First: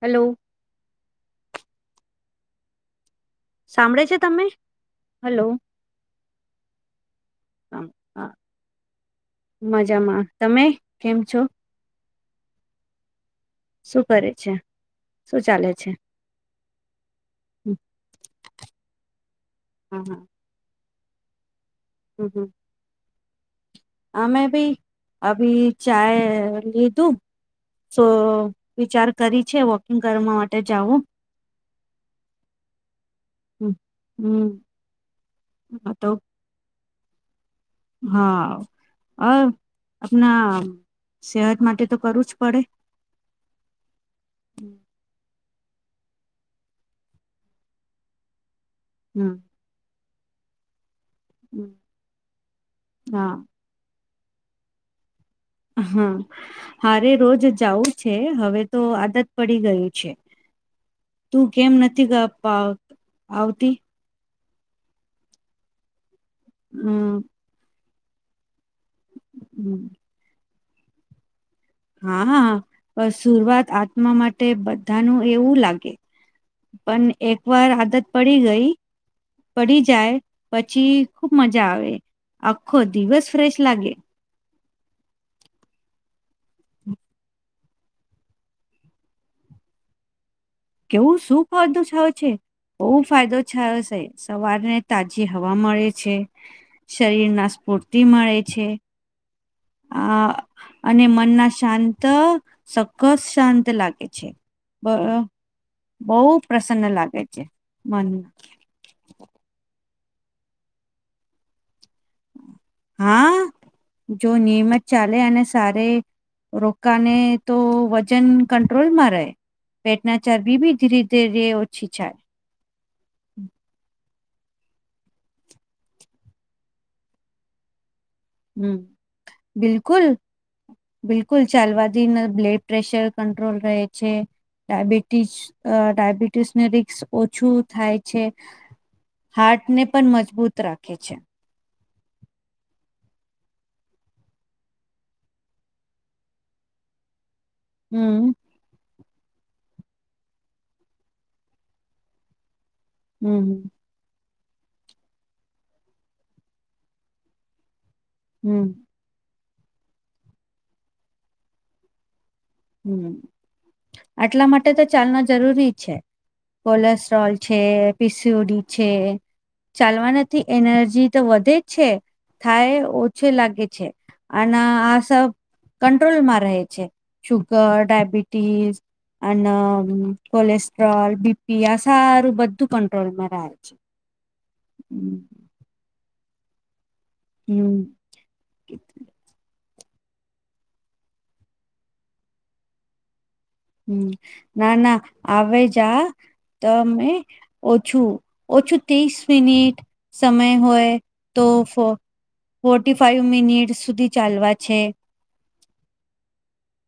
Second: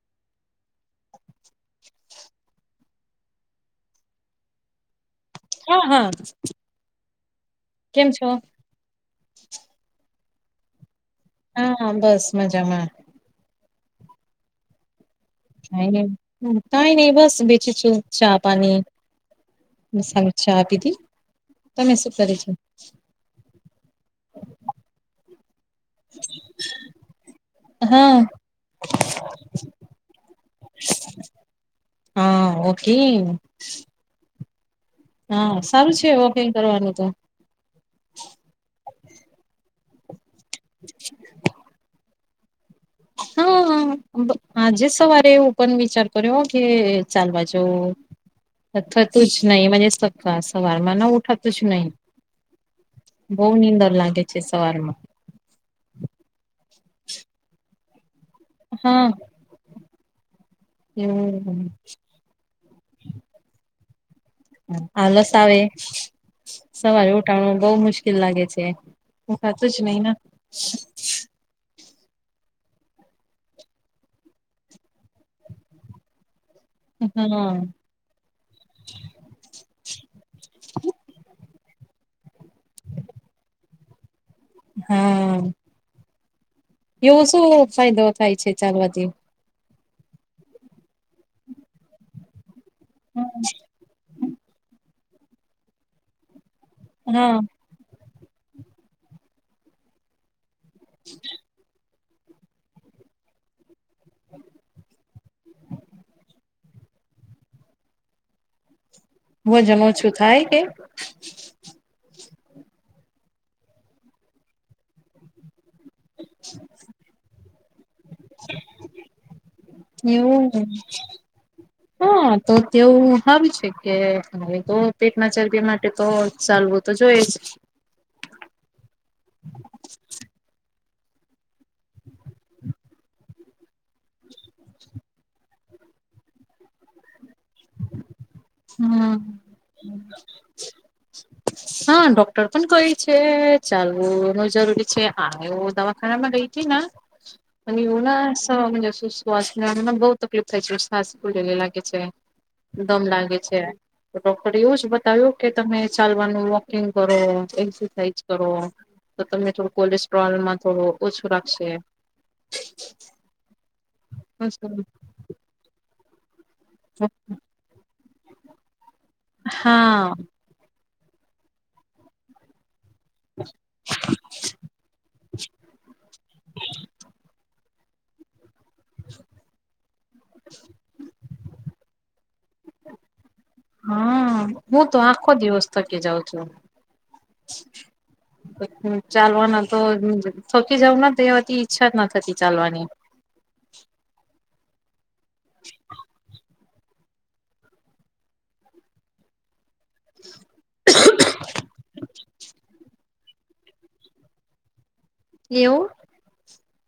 Hello. સાંભળે છે તમે? હલો હા હા કેમ છો હા. મજામાં, તમે કેમ છો? હા બસ મજામાં. શું કરે છે, શું ચાલે છે? કઈ નહી બસ હમ, બેઠી છું, ચા પાણી હા હા મસામે ચા પીધી. તમે શું કર્યું છો? હ મેં ભાઈ અભી ચાય લીધું. તો હા વિચાર કરી છે, વોકિંગ કરવા માટે જાવું. હા ઓકે. હમ હમ. હા સારું છે વોકિંગ કરવાનું તો. હા અ આપણા સેહત માટે તો કરવુંજ પડે હા હ આજે સવારે એવું પણ વિચાર કર્યો કે ચાલવા જવ હ. અથવા તું જ નહી સત્વા સવારમાંન ઉઠત. તો શું નહી હા ભોહ નિનીંદ લાગે છે સવારમાં. હા હારે રોજ જવું છે હવે તો હા આદત પડી ગયુ છે. તું એવું કેમ નથી આવતી. આલસ આવે સવારે હમ ઉઠાવણ બઉવ મુશ્કેલ લાગે છે. [unintelligible] હા બસ સુર્વઆત આત્મા માટે બધાનું એવું લાગે પણ એક હા વાર આદત પડી ગઈ પડી જાય પછી ખુબ મજા આવે આખો દિવસ ફ્રેશ લાગે. હા. એવો શું ફાયદો થાય છે ચાલવાથી. કેવું શું ફાયદો થાય છે બહુ ફાયદો થાય છે. સવારે ને તાજી હવા મળે છે શરીર હા ના સ્ફૂર્તિ મળે છે. અ અને મનના શાંત સકસ શાંત લાગે. બ બહુ પ્રસન્ન લાગે છે મનમાં. હું જમું છું થાય કે હા જો નિયમત ચાલે અને સારે રોકાને તો વજન કંટ્રોલમાં રહે પેટના એવું ચરબીબી ધીરે ધીરે ઓછી થાય. હા તો તેવું હ છે કે હાવે તો પેટમાં ચરબિયા માટે તો ચાલવું તો જોઈજ હમ બિલકુલ બિલકુલ ચાલવાથી ના બ્લડ પ્રેશર ક ડબિ ડાયાબિટીસને રિકસ ઓછું થાય છે હમ હાર્ટને પણ મજબૂત રાખે છે. હા ડોક્ટર પણ કઈ છે ચાલવુંન જરૂરી છે આ એ દવા ઘરામાં ગઈ હતી ને. અને એવું હમ ના શ્વાસ લ બહુ તકલીફ થાય છે હસ ઉલલે લાગે છે. દમ લાગે છે. હમ તો ડોક્ટર એવુંજ બતાવ્યું કે તમે ચાલવાનું વોકિંગ કરો એક્સરસાઇઝ કરો હમ તો તમને થોડું કોલેસ્ટ્રોલમાં થોડું ઓછું રાખશે. હમ આટલા માટેતો ચાલના જરૂરી છે. કોલેસ્ટ્રોલ છે પીસીુડી છે ચાલવા હા નથી. એનર્જી તો વધેજ છે થાય ઓછે લાગે છે અને આ સબ કંટ્રોલમાં રહે છે. ડાયબિટીસ અને કોલેસ્ટ્રોલ બી પ આ સારું બધું કંટ્રોલમાં રહે છે. હા હું તો આખો હમ દિવસ થકી જાઉં છું. હમ. ચાલવાના તો થોકી જઉં તેવાતી ઈચ્છા ના થતી ચાલવાની. હમ ના ના આવેવે જાા તો અમે ઓછું ઓછું ત્રીસ મિનિટ સમય હોય તો ફર્ટી ફાઈવ મિનિટસ સુધી ચાલવા છે એવું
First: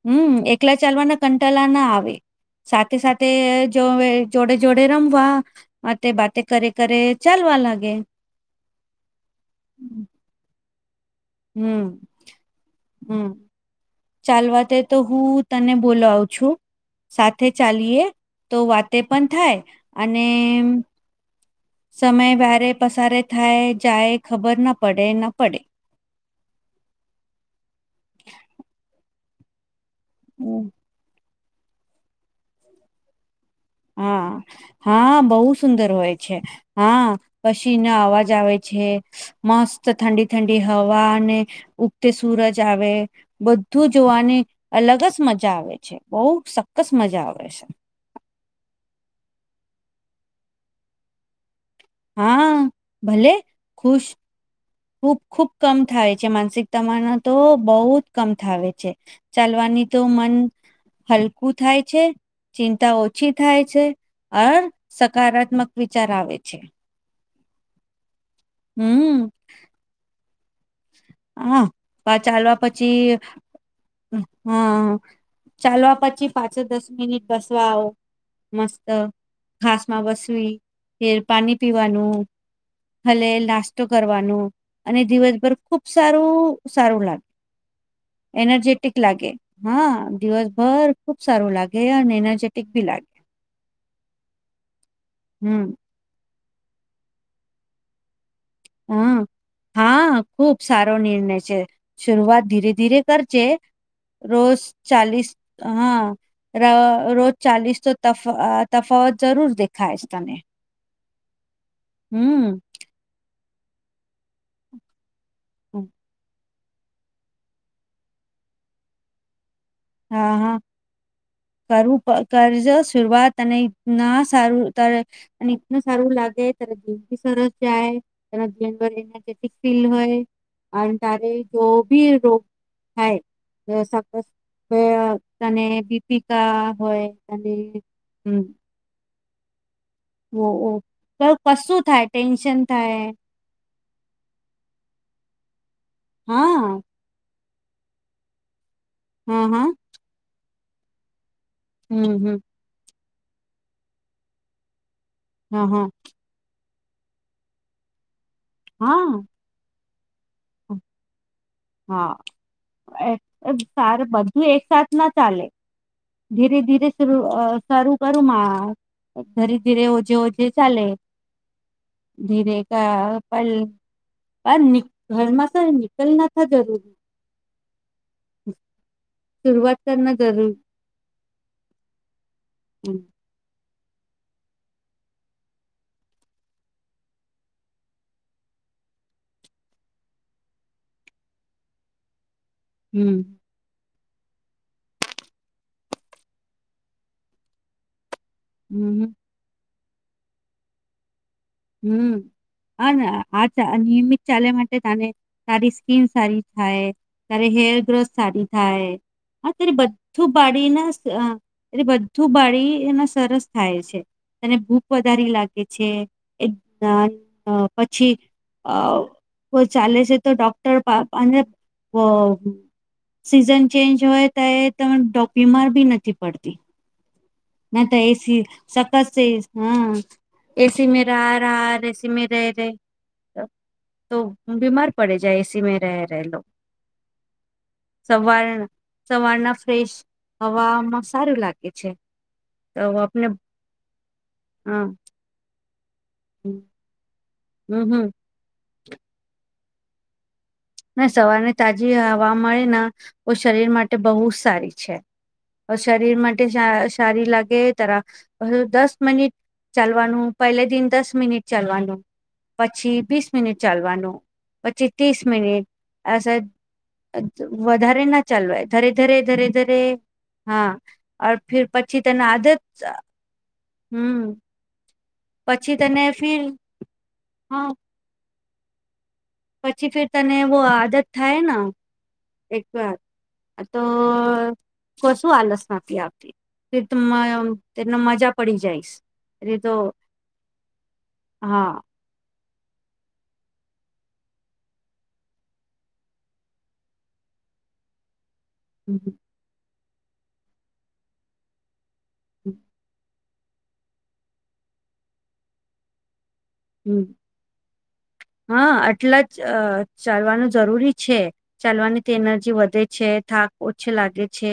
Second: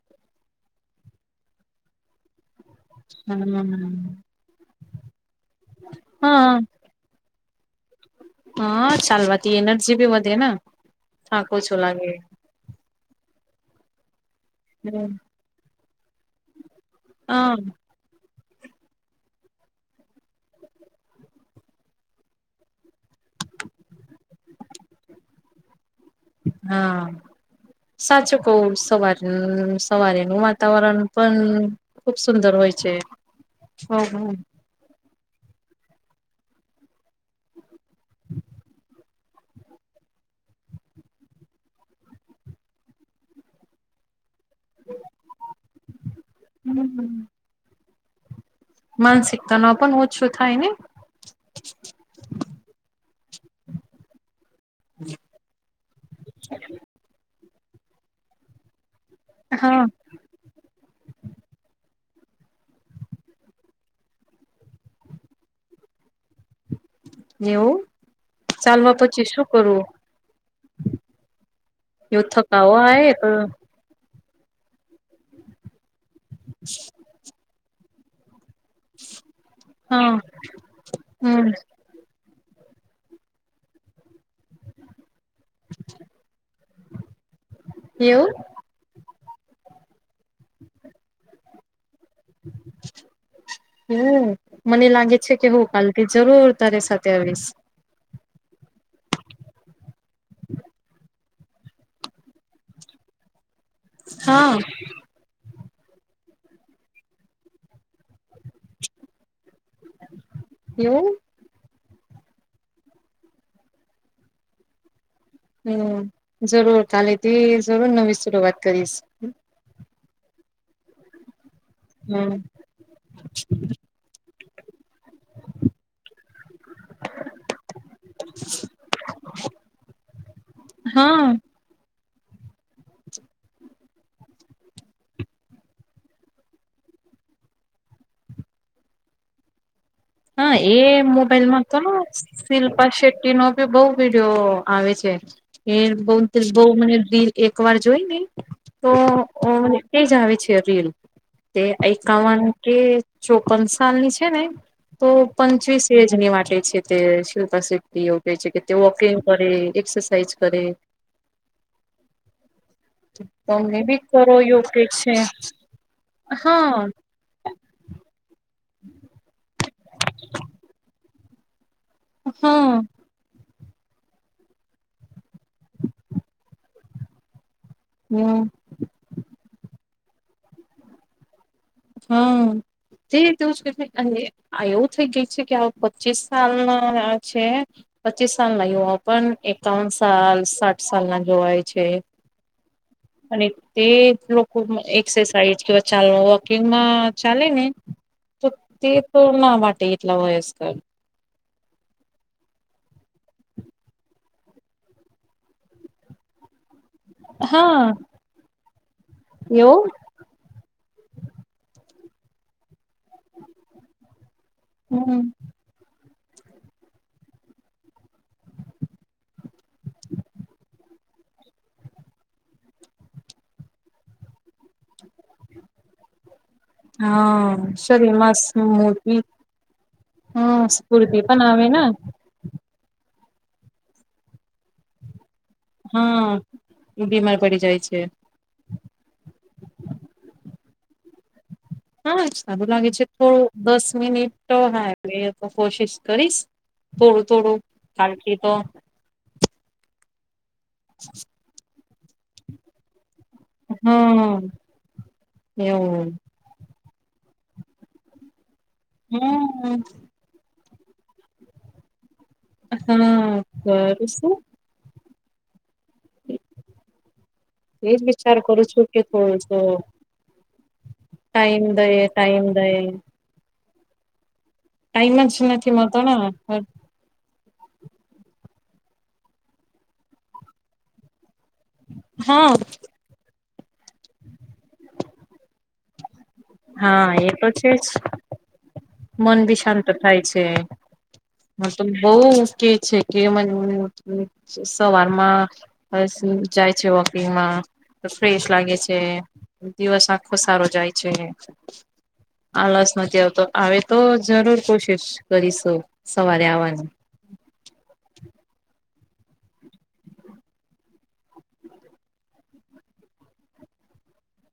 હમ એકલા ચાલવાના કંટાલા ના આવે સાથે સાથે જો હમ જોડે જોડે રમવા માટે બાતે હા કરે કરે ચાલ વાલાગે હા ચાલવાતી એનરજીીબી મ હમ હમ ચાલવાત તો હું તને બોલાવું છું સાથે હા ચાલીય તો વાતે પણ થાય અને સમય વાારે પસારે થાય જાય ખબર ના પડે ના પડે હા સાચું કવ સવાર સવારેનું વાતાવરણ પણ ખુબ સુંદર હોય છે હા હા બહુ સુંદર હોય છે હા પછી ના અવાજ આવે છે મસ્ત ઠંડી ઠંડી હવા અને ઉગતે સુૂરજ આવે બધું જોવાની અલગ જ મજા આવે છે બહુ સક્કસ મજા આવે છે માનસિકતા ન પણ ઓછું થાય ને હા ભલે ખુશ ખૂબ ખુબ કમ થાય છે માનસિક તમાના તો બહુ જ કમ થાવ છે હા ચાલવાની તો મન હલકું થાય છે ચિંતા ઓછી થાય છે અ સકારાત્મક વિચાર આવે છે એવું ચાલવા હમ પછી શું કરવું હા એવું ચાલવા થકાવો આવે પછી તો હા ચાલવા પછી પાચ દસ મિનિટ બસવા આવો મસ્ત ઘાસ માં હા વસવી ફેર હમ પાણી પી ભલે નાસ્તો કરવાનું અને દિવસભર ખુબ સારું સારું લાગે એવું એનજે લાગે હા દિવસભર ખુબ સારું લાગે અને એનર્જેટિક ભી લાગે હ મને લાગે છે કે હમ હું કાલથી જરૂર તારે સાથે આવીશ હમ હા ખુબ સારો નિર્ણય છે શરૂઆત ધીરે ધીરે કરજે હા રોજ ચાલીસ હા અ રોજ ચાલીસ તો ત તફાવત જરૂર દેખાતને એવું હમ હમ જરૂર તાલેથી જરૂર નવી શરૂઆત કરીશ હા હા કરવું હમ કરજો શરૂઆત અને ના સારું ત્યારે અને એટલ સારું લાગે ત્યારે જે સરસ જાય જ એેટિક ફીલ હોય હા તારે જો ભી રોગ હૈ તને દીપિકા હોય તને હ હા ઓ એ તો મોબાઈલ મા તો કશું થાય ટેન્શન શિલ્પા થાય શેટ્ટી નો બી બઉ વિડીયો આવે છે એ બ હા બહ મને દી એક વાર જોઈ ને તો હા હા તે જ આવે છે રીલ તે હમ હમ એકાવન કે ચોપન સાલની છે ને તો હા હા પંચવીસ એ ની માટે છે તે શિલ્પા શતિ છે તે વોકિંગ હા કરે એક્સરસાઇઝ કરે હા તમે બી સારું કરો બધું યોગ કે એકસાથ ના છે ચાલે ધીરે હા ધીરે શરૂ અ સારું કરું ધરે ધીરે ઓજે ઓજે ચાલે. ધીરે હા કા પ ઘરમાં સર નિકલના. હ જરૂ. હમ. સુરઆત કરના જરૂર. હા હમ તે. આ એવું થઇ ગયું છે કે પચીસ સાલ ના છે. પચીસ સાલ ના યુવા પણ એકાવન સાલ સાઠ સાલ ના જોવાય છે. હમ. અને તે લોકો એક્સરસાઇઝ કે ચાલ વોકિંગમાં ચાલે ને. તો તે હમ તો ના માટે એટલા વયસ્ક. હમ. હા આ નિયમિત ચાલે માટે તને તારી સ્કીિન સારી થાય. ત્યારે હેર હા ગ્રથ સારી થાય એવું અત્યારે. ું બાડીને એટલે બધું બાડી એના સરસ થાય છે. તને ભૂખ હમ વધારી લાગે છે એક પછી. અ કો ચાલે છે તો ડોક્ટર અને. સિઝન ચેન્જ હોય તો એ ત ડોપ્યીમાર બી નથી પડતી. હા. ના તો શરીરમાં એસી શખત સ્મૂર્તિ હા. હા એસી મે રહ સ્ફૂર્તિ પણ આવે ર ને એસી મે રહે રહે. તો બીમાાર પડે જાય એસી મે. ર હા રહેલો બીમાર પડી જાય છે સવારણ. સવારના ફ્રેશ હવામાં સારું લાગે છે. હા સારું તો લાગે છે આપને અ થોડું દસ મિનિટ હા હમ એટલે તો કોશિશ કરીશ. થોડું થોડું હમ કારણખ તો. ને સવાર ને તાજી હવા મળે ને તો શરીર માટે બહુ હા જ સારી છે. એવું શરીર માટે સારી લાગે તરા દસ મિનિટ હમ ચાલવાનું. પહેલે દિન દસ મિનિટ ચાલવાનું હા પછી બીસ મિનિટ કરું ચાલવાનું. શું પછી ત્રીસ મિનિટ. આ સાહેબ એજ વધારે ના વિચાર કરું ચાલવાય છું ઘરે કે ધરે થોડું ધરે તો ધરે. હા ફિર ટાઈમ પછી દઈએ તેને આદત ટાઈમ દઈએ હમ. ટાઈમ છે નથીખ પછી મ ત તને ના. ફિર હા. પછી ફર તને એવો આદત થાય ને હા એક વાર. તો કશું આલસમાંપી આવતી. હા એ તો છે જ તેને મજા પડી જઈશ. મન એ બી તો શાંત થાય છે હ હા ત. બહ મુકે છે કે મને સવારમાં. બસ જાય છે વોકિંગમાં. ફ્રેશ લાગે છે હમ દિવસ આખો સારો જાય છે. આ લસ નથી આવતો હ તો જરૂર કોશિશ કરીશું સવારે આવવાની. હા આટલા જ ચાલવાનું જરૂરી છે. ચાલવાની તે એનર્જી વધે છે થાક ઓછી લાગે છે.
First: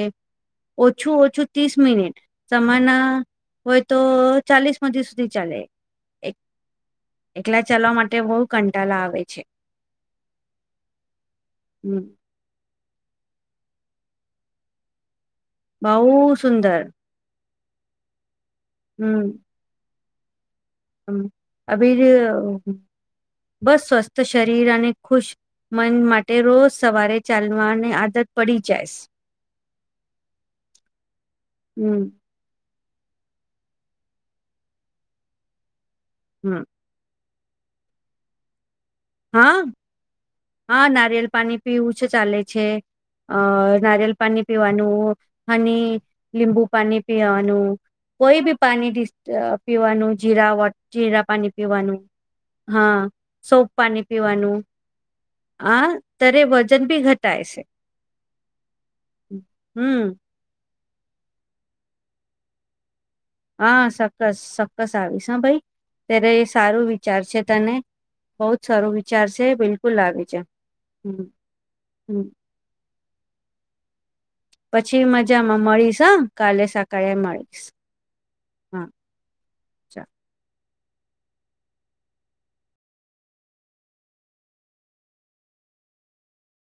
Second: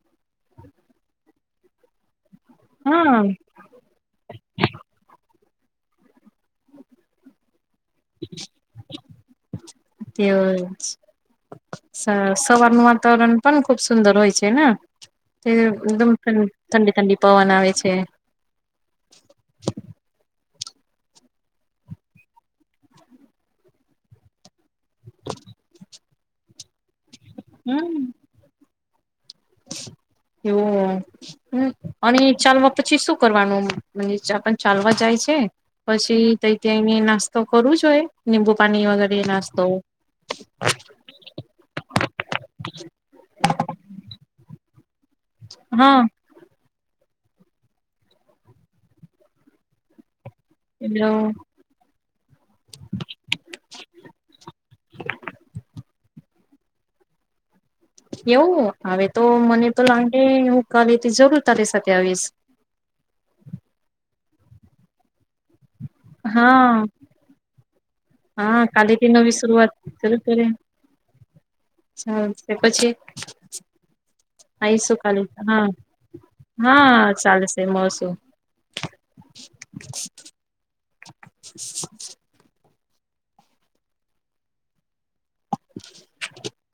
ઓછું ઓછું ત્રીસ મિનિટ. સમાના હા હોય તો ચાલીસ મધ સુધી ચાલે. એટલા ચલવા માટે બહુ કંટાળા આવે છે. તેવ. હમ સ સવાર્ણ વાતાવરણ. પણ ખુબ સુંદર હોય છે ને તે એકદમ બહુ સુંદર ઠંડી ઠંડી પવન આવે છે. હમ અભ બસ સ્વસ્થ શરીર અને અને ખુશ મન માટે રોજ સવારે ચાલવાની આદત પડી જાય એવ હમ અને ચાલવા પછી શું કરવાનું મ પણ ચાલવા જાય છે પછી ત હમ તંને નાસ્ તો કરવું જો હોઈ લીંબુ પાણી વગેર હા હા નાારિયલ પાણી પીવું જ ચાલે છે અ નારિયલ પાણી પીવાનું હની હા લીંબુ પાણી પીવાવાનું કોઈ બી પાણી પીવાનું જીરા વ એવું જીરા પાણી પીવાનું હા સોપ પાણી પીવાનું આ ત્યારે વજન બી ઘટાય છે એવું હવે તો મને તો હમ લાગે હું કાલે થી જરૂર તારી સાથે આવીશ હા સક્કસ સક્કસ આવીશ હ ભાઈ ત્યારે હા સારું વિચાર છે તને બહુ જ હા સારું કાલેથી વિચાર નવી છે શરૂઆત બિલકુલ કર આવી છે કરે હમ હમ. ચાલ એ પછી આયસુ પછી કાલ મજામાં હા મળીશ હા કાલે સકાળે હા ચાલે છે મળીશ મળસું હા ચાલ [inaudible] [unintelligible] [inaudible] [unintelligible]